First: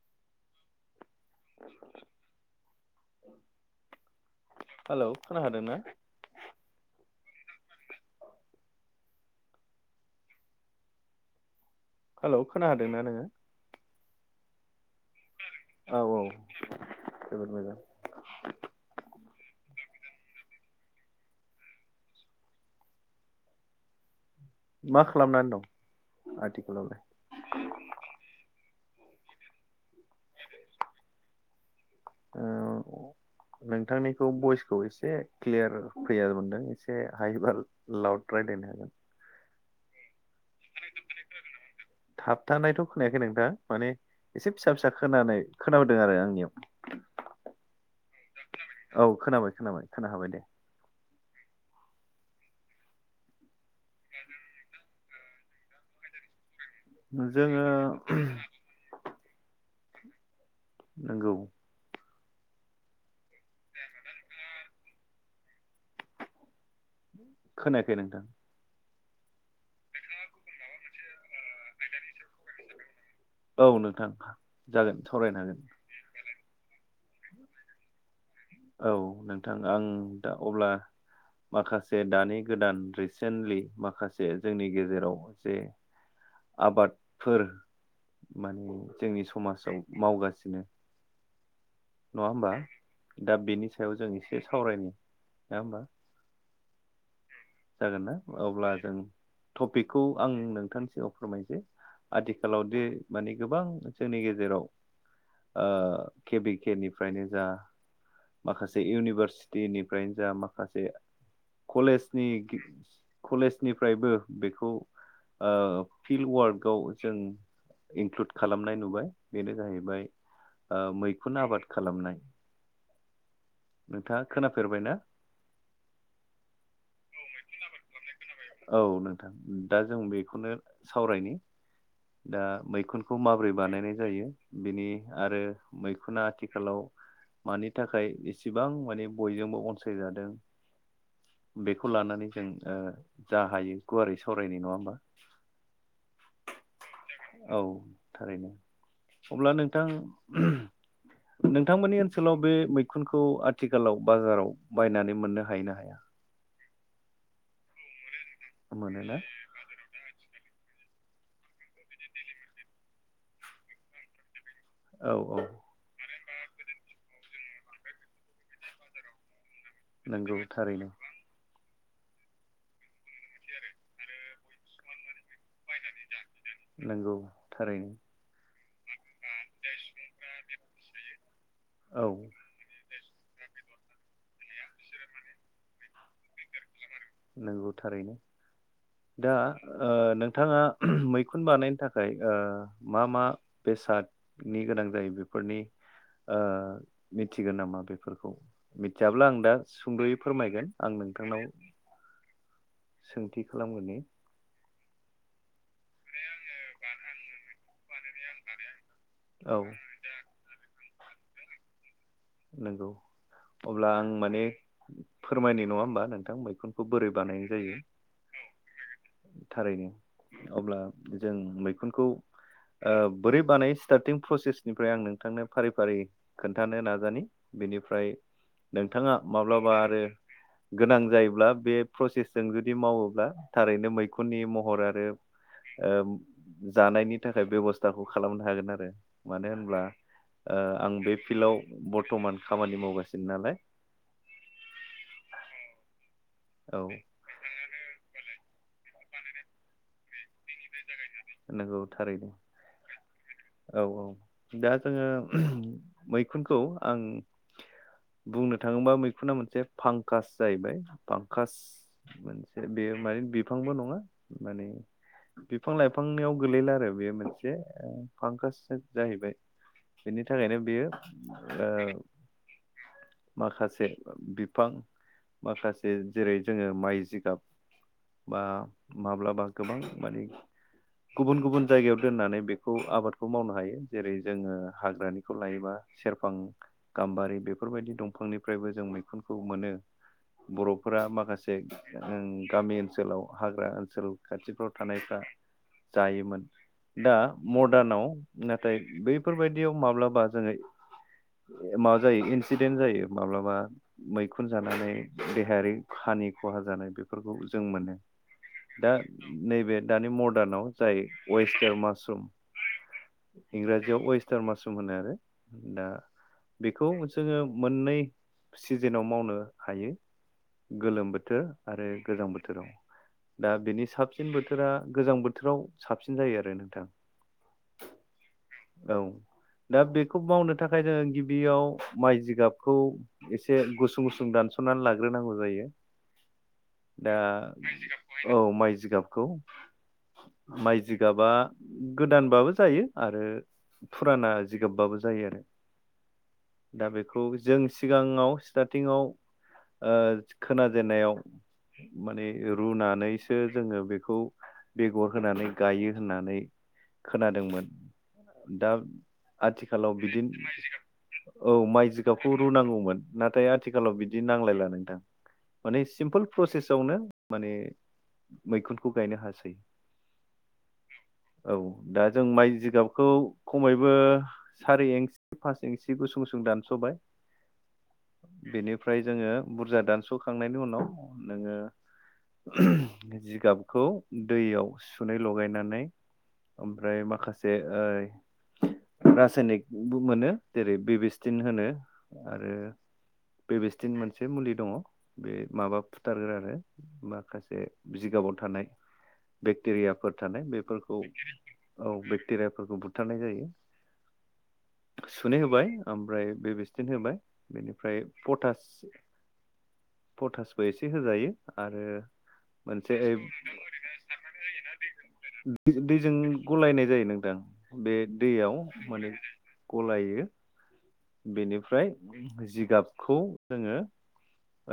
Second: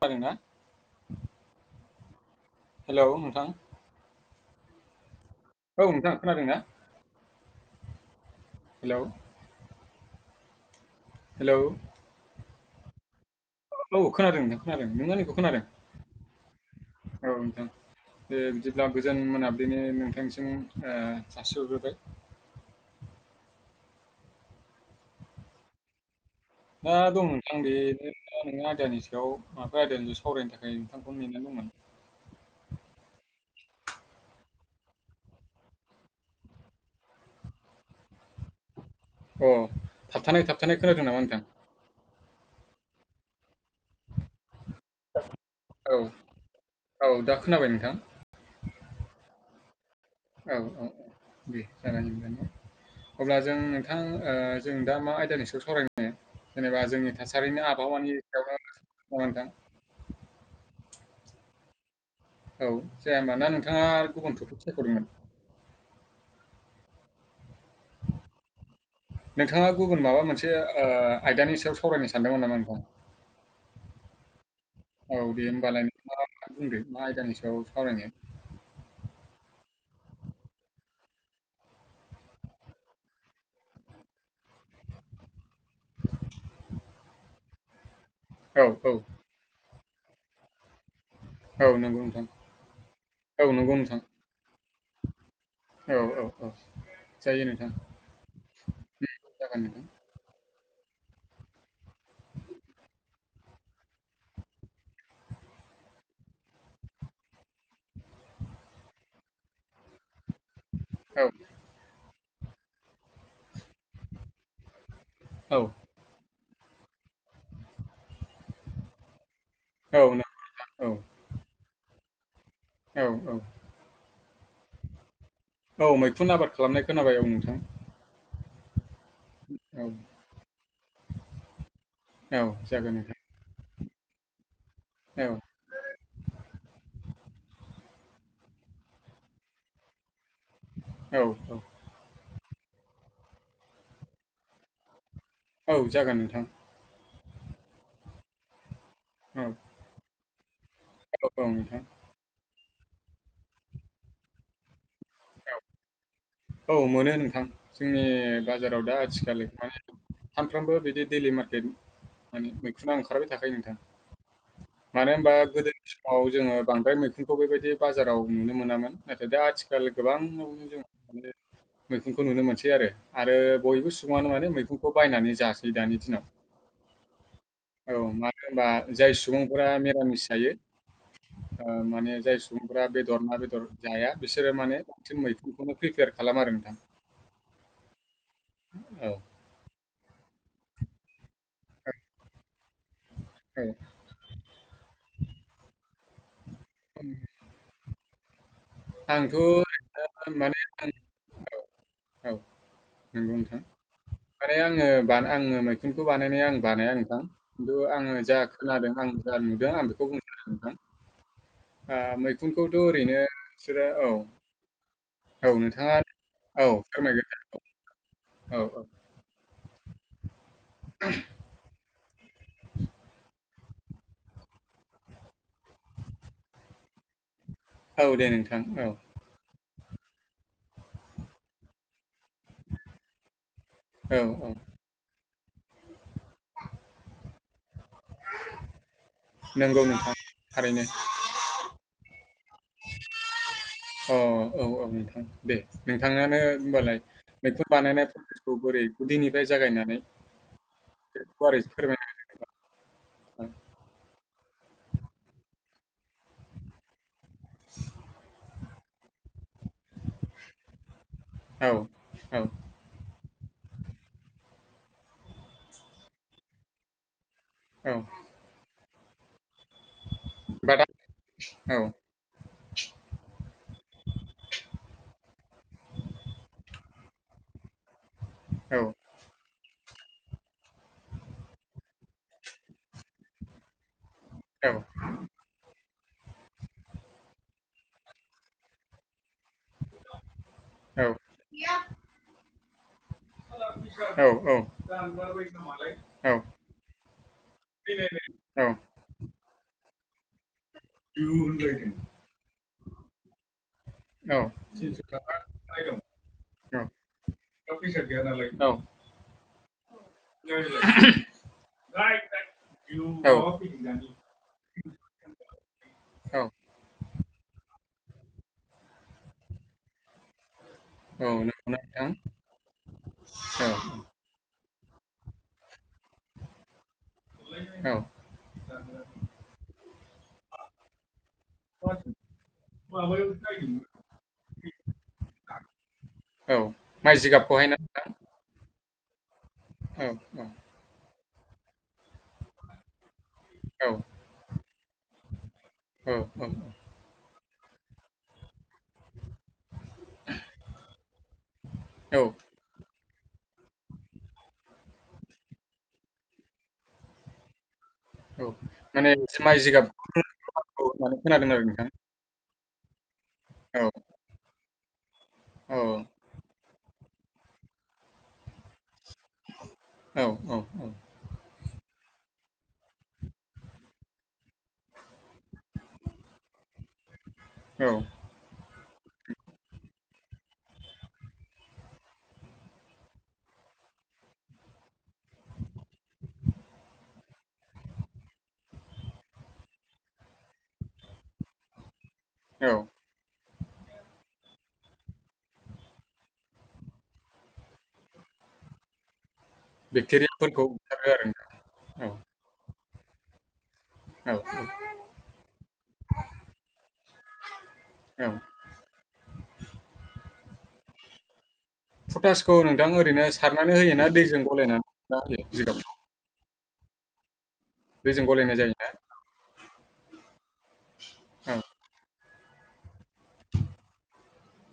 खोनादों ना? [unintelligible] हेलौ नोंथां हेलौ खोनाहादोंना औ नोंथां खोनादों ना? हेलौ हेलौ हेलौ खोना होदोंना नोङो? औ खोनादों नों खोनादों। नों आंनिखौ खोनादों? औ औ औ जोबोद नोंथां मोजां दे बिदिब्ला गोजोन मोनाब्लिनि नोंथां निसिम ओ जासिहरग्रोबाय मा खालामनानै दं? दा आथिखालावलाय दं नोंथां बेनो नों आं आयदानि सायाव माबा आयदानि सावरायनो थाखाय नोंथांखौ नेेनदोंमोन आं। ओव नोंथांनिखौ भइसखौ एसे क्लियार फैया मोनदों एसे हाइ बा लाउड रायलायनो हागोन अ थाबथानाय थाबथानाय खोनादों नामा नोंथां? थाबथानायथ' खोनायाखै नोंथां माने एसे फिसा फिसा खोनानाय औ खोनाबोदों आरो आंनियाव औ दा खोनाबाय नोंथां औ खोनाबाय। खोनाबाय खोना हाबाय दे औ औ औ दे जागोन [inaudible] अब्ला जों नोंथां ओ जों दा मा आयदानि सायाव सावरायनो? जेनेबा जोंनि जोङो थासारिनि आबहावानि सायाव नोंथां नोंगौ औ जाया होनबा ना नोंथाङा गुबुनखौफोरखौ सायख'दोंमोन? खोनायाखै नोंथां। नोंथाङा गुबुन माबा मोनसे ओ आयदानि सायाव सावरायनो सानदोंमोन नामा नोंथां? औ नोंथां जागोन औ सावरायनो दे हागोन होमबालाय नोंथाङा बुंदो मा आयदानि सायाव सावरायनो? औ नोंथां आं दा अब्ला माखासे दानि गोदान रिसेन्टलि माखासे जोंनि गेजेराव जे आबादफोर औ माने औ जोंनि समाजाव मावगासिनो औ नंगौ नोंथां नङा होमबा दा औ बेनि नंगौ सायाव नोंथां। जों एसे सावरायनि नङा होमबा! औ औ औ जायो नोंथां। जागोन ना? अब्ला जों उम जागोन नोंथां। टपिकखौ आं नों थांनि सिगाङाव फोरमायजे आथिखालाव दिे माने गोबां जोंनि गेजेराव ओ केबि केे निफ्रायनो जा माखासे इउनिभारसिटिनिफ्रायनो जा माखासे औ कलेज नि कलेजनिफ्रायबो बेखौ ओ औ फिल्ड वार्क खौ जों इनक्लुद खालामनाय नुबाय। बेनो जाहैबाय औ नोंथां ओ औ मैखुन आबाद खालामनाय। औ औ नोंथाङा खोनाफेरबाय ना? औ मैखुन आबाद खालामनाय खोनाबाय औ नोंथां। औ नोंथां। दा औ जों बेखौनो सावरायनि। दा औ जागोन मैखुनखौ नोंथां। माबोरै बानायनाय जायो बिनि आरो औ मैखुना आथिखालाव मानि थाखाय एसे बां माने बयजोंबो अनसायजादों औ औ बेखौ लानानै। जों जा हायो गुवारै सावरायनि नङा होमबा। औ जागोन नोंथां। औ थारैनो औ अब्ला नोंथां। औ औ नोंथां। नोंथांमोननि ओनसोलाव बे मैखुनखौ आथिखालाव बाजाराव। बायनानै मोननो औ हायोना हाया। औ मोनो नोंथां जोंनि बाजाराव दा मोनोना आथिखाल माने सानफ्रामबो बिदि। दैलि मार्केट माने मैखुना ओंखारबाय थाखायो नोंथां औ मानो होनबा औ गोदो। आव जोंओ बांद्राय मैखुनखौ बेबायदि बाजाराव नुनो मोनामोन नाथाय दा आथिखाल। गोबां नंगौ न'आवनो जों थारैनो मोनो। मैखुनखौ नुनो मोनसै आरो बयबो सुबुङानो माने मैखुनखौ बायनानै। जासै दानि दिनाव नंगौ थारैनो औ मानो होमब्ला जाय सुबुं। सुबुंफोरा मिरामिस जायो औ माने जाय सुबुंफोरा बे दर ना बेदर जाया बिसोरो माने ओंख्रि मुंयै मैखुनखौनो प्रिपेयार खालामनानै। नंगौ थारैनो औ, दा ओ। नोंथाङा मैखुन बानायनो औ, थाखाय ओ। मा मा औ। बेसादनि गोनां जायो बेफोरनि। मिथिगोन नामा बेफोरखौ। मिथियाब्ला आंथ' आं दा सुंद'यै ओरैनो माने फोरमायगोन आं नोंथांनाव। औ नंगौ सोंथि नोंथां खालामग्रोनि माने आंओ बानाय आंओ। मैखुनखौ बानायनाया आं बानाया नोंथां खिन्थु आंओ जा खोनादों आं जा औ नुदों आं बेखौ बुंनो नोंथां। ओ मैखुनखौथ' नंगौ ओरैनो बिसोरो अब्ला औ, आं माने। औ फोरमायनि नङा नोंथाङा होमबा नोंथां औ मैखुनखौ बोरै बानायनाय फोरमायग्रोदो। जायो। औ औ। थारैनो अब्ला जों मैखुनखौ बोरै बानायै। सिथारथिं प्रसेसनिफ्राय आं नोंथांनो फारि फारि खोन्थानो नाजानि। औ बेनिफ्राय दे नोंथां। औ, नोंथाङा माब्लाबा आरो गोनां जायोब्ला बे प्रसेस। जों जुदि मावोब्ला थारैनो औ, मैखुननि औ महर आरो। जानायनि थाखाय बेबस्था। खौ खालामनो हागोन आरो मानो होनब्ला नंगौ नोंथां थारैनो। आं बे फिल्डआव। बर्थ'मान खामानि मावगासिनो नालाय। औ औ औ नोंथां दे। बिथाङानो औ होनबालाय मैखुन बानायनाय प्रसेसखौ बोरै गुदिनिफ्राय जागायनानै। गुवारै नंगौ फोरमायना थारैनो होदो। औ औ। दा जोंओ मैखुनखौ आं। बुंनो थाङोबा मैखुना मोनसे फांकास जाहैबाय फांकास औ, औ, मोनसे बेयो माने बिफांबो नङा माने बिफां लाइफांनियाव गोलैला आरो बेयो मोनसे। औ मोनसे फांकास जाहैबाय। बेनि थाखायनो बेयो बादाम औ, माखासे बिफां। माखासे जेरै जोंओ माइ जिगाब बा औ, माब्लाबा। गोबां माने गुबुन गुबुन जायगायाव दोननानै बेखौ आबादखौ मावनो हायो। जेरै जोंओ औ, हाग्रानिखौ लायोबा। सेरफां गाम्बारि बेफोरबायदि दंफांनिफ्रायबो जों मैखुनखौ मोनो। बर'फोरा माखासे ओं गामि ओनसोल ओनसोलाव हाग्रा ओनसोल औ, औ। खाथिफ्राव थानाय औ। दा मदार्नाव औ नाथाय बैफोरबायदियाव माब्ला बा जोङो माबा जायो इनसिदेन्ट जायो माब्लाबा औ मैखुन औ। जानानै देहायारि हानि खहा जानाय बेफोरखौ जों मोनो। औ। दा नैबे दानि मदार्नाव जाय वेस्टार्न मासरुम औ। इंराजियाव वस्टार मासरुम होनो आरो दा औ बेखौ जोङो मोननै सिजेनाव मावनो हायो। गोलोम औ बोथोर नंगौना आरो नोंथां? गोजां बोथोराव दा औ बेनि साबसिन बोथोर बोथोरा गोजां बोथोराव साबसिन जायो आरो नोंथां औ औ दा बे खौ मावनो थाखाय जोङो गिब बेयाव माइ जिगाबखौ एसे गुसुं गुसुं दानसनानै लाग्रोनांगौ जायो। औ दा माइ जिगाबखौहाय ना नोंथां? औ माइ जिगाब। औ औ। बा गोदानबाबो जायो आरो औ फुराना जिगाबबाबो जायो आरो औ दा बेखौ जों सिगाङाव स्टारटिंआव ओ खोनाजेननायाव माने औ रुनानै सो सो जोङो बेखौ बेगर होनानै गायो होननानै खोनादोंमोन। औ दा माने माइ आथिखालाव जिगाबखौ होननानै बिदिनो खोनादों औ आरो नोंथां। माइ जिगाबखौ रुनांगौमोन नाथाय औ आथिखालाव बिदि नांलाय लानो। औ माने सिम्पोल प्रसेसआवनो माने मैखुन खौ गायनो हासै औ औ दा जों माइ जिगाबखौ खमैबो सारि इंसि फास इंसि गुसुं गुुं दानसबाय औ बिनिफ्राय जोंङो बुरजा दानस सौखांनायनि उनाव नोङो ओहोम जिगाबखौ दैयाव सुै लगायनानै ओमफ्राय माखासे ओय रासायनिकबो मोनो जेरै बेबिस थिन होनो आरो औ बे बिस्टिन मोनसे मुलि दङ बे माबा फुथारग्रो आरो माखासे जिगाबाव थानाय [inaudible] बेक्टेरियाफोर थानाय बेक्टेरियाफोरखौ बेफोरखौ बुथारो आरो औ बेक्टेरियाफोरखौ बुथारनाय जायो। औ औ सुनोय होबाय ओमफ्राय बे बेस्टिन होबाय बेनो ओमफ्राय औ पटास पटासबो एसे होजायो। आरो पटासखौ नोंथां मोनसे ओरैनो सारनानै होयोना दैजों गलायनानै ना होयो जिगाबखौ दैजों गलायनाय दैजों गलायनाय जायोना? औ बेनिफ्राय जिगाबखौ जोङो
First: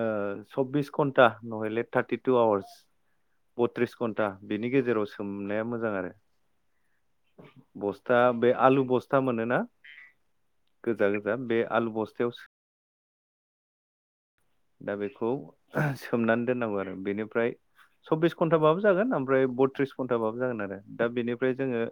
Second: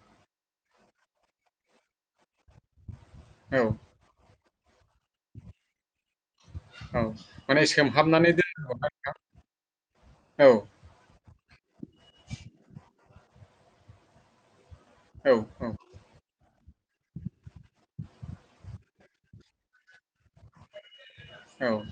ओ सबबिस घन्टा नहले थार्टि टु आवार्स औ बथ्रिस घन्टा बिनि गेजेराव सोमनाया मोजां आरो औ माने बस्था सोमहाबनानै बे दोननांगौ आलु ना नोंथां? बस्था मोन औ बे आलु बस्थायाव सो दा औ बेखौ औ आह सोमनान दोननांगौ आरो बेनिफ्राय सब्बिस घन्टाबाबो जागोन ओमफ्राय बथ्रिस घन्टाबाबो जागोन आरो दा बेनिफ्राय औ जोङो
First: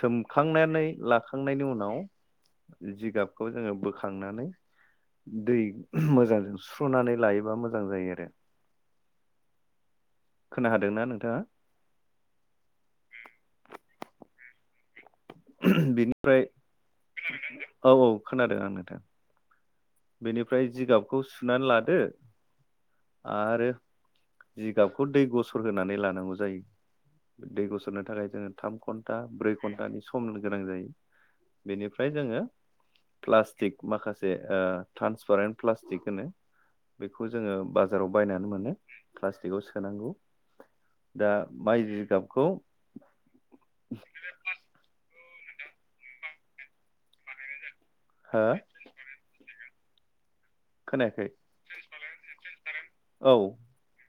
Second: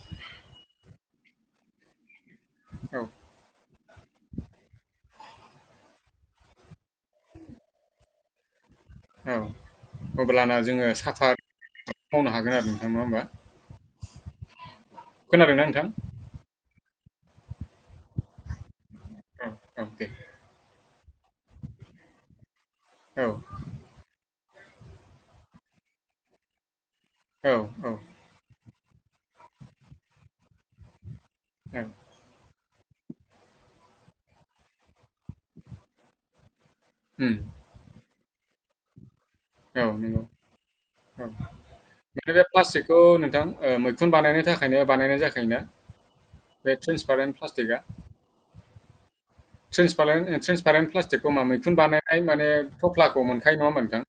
सोमखांनानै लाखांनायनि उनाव औ जिगाबखौ जोङो बोखांनानै दै उम मोजांजों सुनानै लायोबा मोजां जायो आरो औ अब्लाना खोना जोङो हादोंना साफा नोंथाङा मावनो हागोन आरो नोंथां नङा होमबा? [unintelligible] खोनादोंना नोंथां? बेनिफ्राय औ औ खोनादों आं नोंथां औ औ दे बेनिफ्राय जिगाबखौ सुनानै लादो औ आरो जिगाबखौ दै गुसु होनानै लानांगौ औ जायो दै औ गसरनो थाखाय जोङो थाम घन्टा ब्रै घन्टानि सम गोनां जायो औ बेनिफ्राय जोङो प्लास्टिक माखासे ओ ट्रान्सपारेन्ट प्लास्टिक होनो बेखौ उम जोङो बाजाराव बायनानै मोनो प्लास्टिकआव औ सोनांगौ नंगौ दा माइ औ बे जिगाबखौ प्लास्टिकखौ नोंथां मैखुन बानायनो थाखायनो बानायनाय जाखो थाखायनो बे ट्रेन्सपारेन्ट प्लास्टिकआ हो ट्रेन्सपेन् ट्रन्सपारेन्ट खोनायाखै प्लास्टिकखौ मा मैखुन बानाय माने थफ्लाखौ औ मोनखायो नङा होमबा नोंथां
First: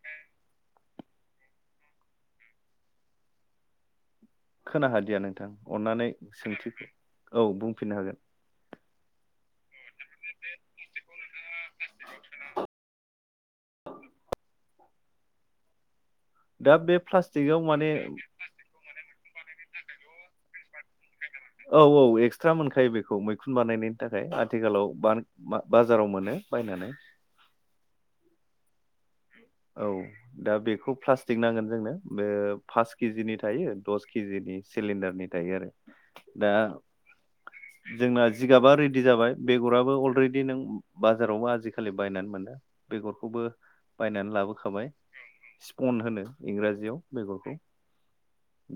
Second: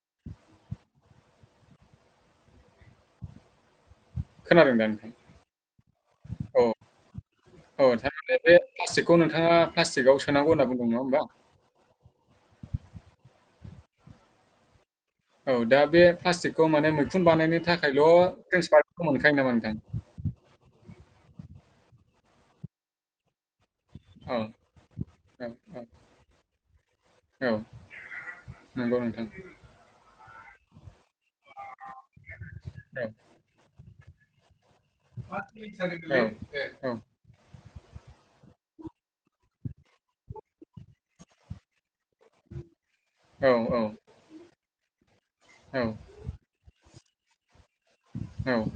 खोनादों दा खोनाहादिया नोंथां अननानै औ सोंथि औ औ बुंफिननो हागोन थारमाने बे प्लास्टिकखौ नोंथाङा प्लास्टिकआव सोनांगौ होनना बुंदों नङा होमबा औ दा बे प्लास्टिकखौ दा माने बे मैखुन प्लास्टिकआव बानायनो माने थाखायल' औ ट्रेन्सफार मोनखायो नामा नोंथां औ औ एक्सट्रा मोनखायो बेखौ मैखुन बानायनायनि बेनि औ थाखाय औ आथिखालाव बाजाराव मोनो बायनानै औ नंगौ नोंथां औ दा बेखौ प्लास्टिक नांगोन जोंनो बे पास औ केजिनि थायो दस केजिनि सिलिणडारनि औ थायो आरो औ दा जोंना जिगाबा रेडि जाबाय बेगराबो अलरेडि नों बाजारावबो आजिखालि खालि बायनानै मोनो बेगरखौबो औ बायनानै लाबोखाबाय औ स्पन होनो इंराजियाव बेगरखौ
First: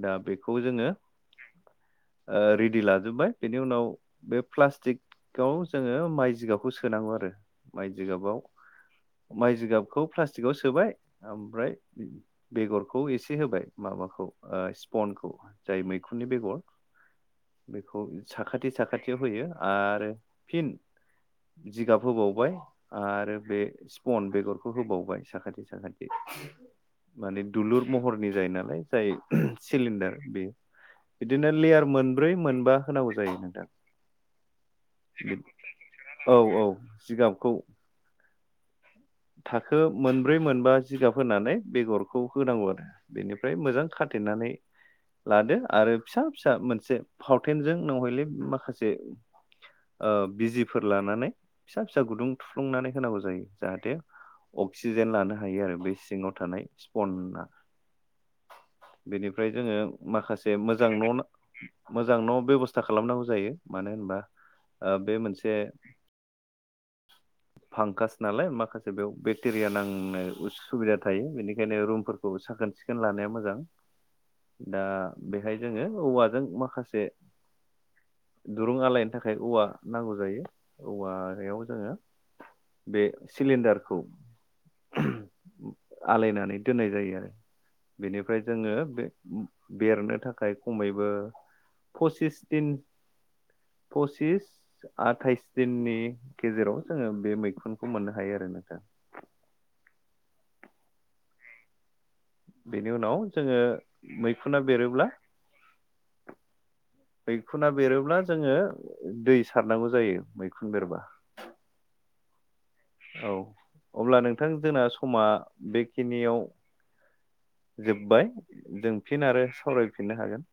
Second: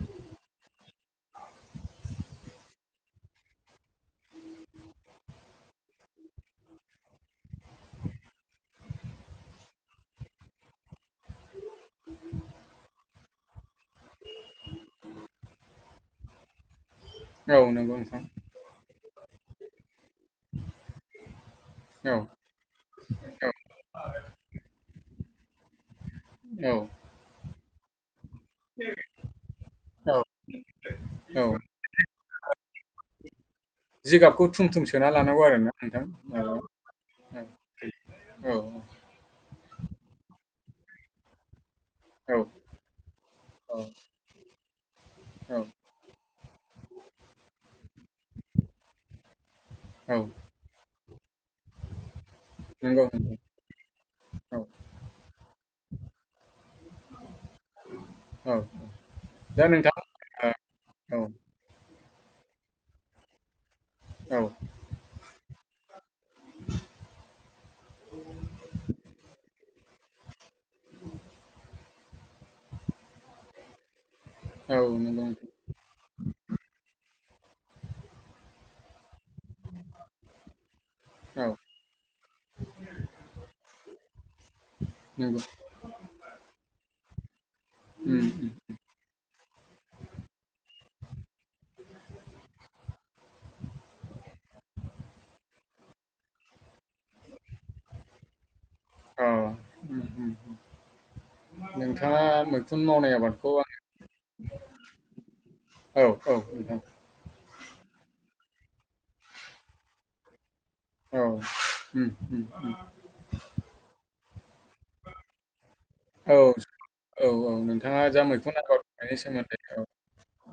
दा बेखौ जोङो रेडि लाजोबबाय बेनि उनाव बे प्लास्टिक गाव जोङो माइ जिगाबखौ सोनांगौ आरो माइ जिगाबाव माइ जिगाबखौ प्लास्टिकआव सोबाय ओमफ्राय बेगरखौ एसे होबाय माबाखौ स्पनखौ जाय मैखुननि बेगर औ नंगौ बेखौ नोंथां साखाथि साखाथियाव होयो आरो फिन जिगाब औ होबावबाय आरो बे स्पन बेगरखौ होबावबाय साखाथि साखाथि औ माने दुलुर महर नि जायो नालाय जाय सिलिडार औ बेयो औ बिदिनो लेयार मोनब्रै मोनबा होनांगौ जायो नोंथां जिगाबखौ थुम थुम सोना लानांगौ आरोना नोंथां औ औ जिगाबखौ माबायाव औ थाखो मोनब्रै मोनबा जिगाब होनानै बेगरखौ औ होनांगौ आरो बेनिफ्राय औ मोजां खाथेनानै लादो औ आरो फिसा फिसा मोनसे फावटेनजों नहयले माखासे औ बिजफोर लानानै फिसा फिसा गुदुं ग थुफ्लुंनानै नंगौ होनांगौ नोंथां जायो जाहाथे औ अक्सिजेन लानो हायो आरो बे सिङाव था स्पना औ बेनिफ्राय दा जोङो नोंथां माखासे मोजां ओ न' औ मोजां न' बेब'स्था खालामनांगौ जायो मानो होनबा औ बे मोनसे फांगास नालाय माखासे बेयाव बेक्टेरिया नांनोबो सुबिदा थायो बेनिखायनो रुमफोरखौ साखोन सिखोन लानाया मोजां औ दा नंगौ बेहाय जोङो औवाजों माखासे दुरुं आलायनो थाखाय नाथाय औवा नांगौ जायो नोंथां औ औवायाव जोङो बे सिलिणडारखौ नंगौ आलायनानै दोननाय जायो आरो उम बेनिफ्राय उम जोङो बेरनो थाखाय खमैबो फसिस दिन फसिस आथाइस दिननि गेजेराव जोङो बे मैखुनखौ मोननो हायो आरो नोथां। नों बेनि उनाव जोङो मैखुना बेरोब्ला औ औ नोंथां मैखुना बेरोब्ला जोङो दै सारनांगौ जायो मैखुन बेरबा। औ उम उम उम औ अब्ला नोंथां जोंना समा औ बेखिनियाव औ नोंथाङा जा जोब्बाय मैखुन आबाद जों मावनायनि फिन आरो सोमोन्दै औ सावरायफिननो हागोन।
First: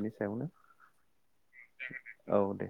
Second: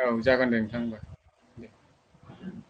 औ सायावनो जागोन दे नोंथां। दे। औ दे।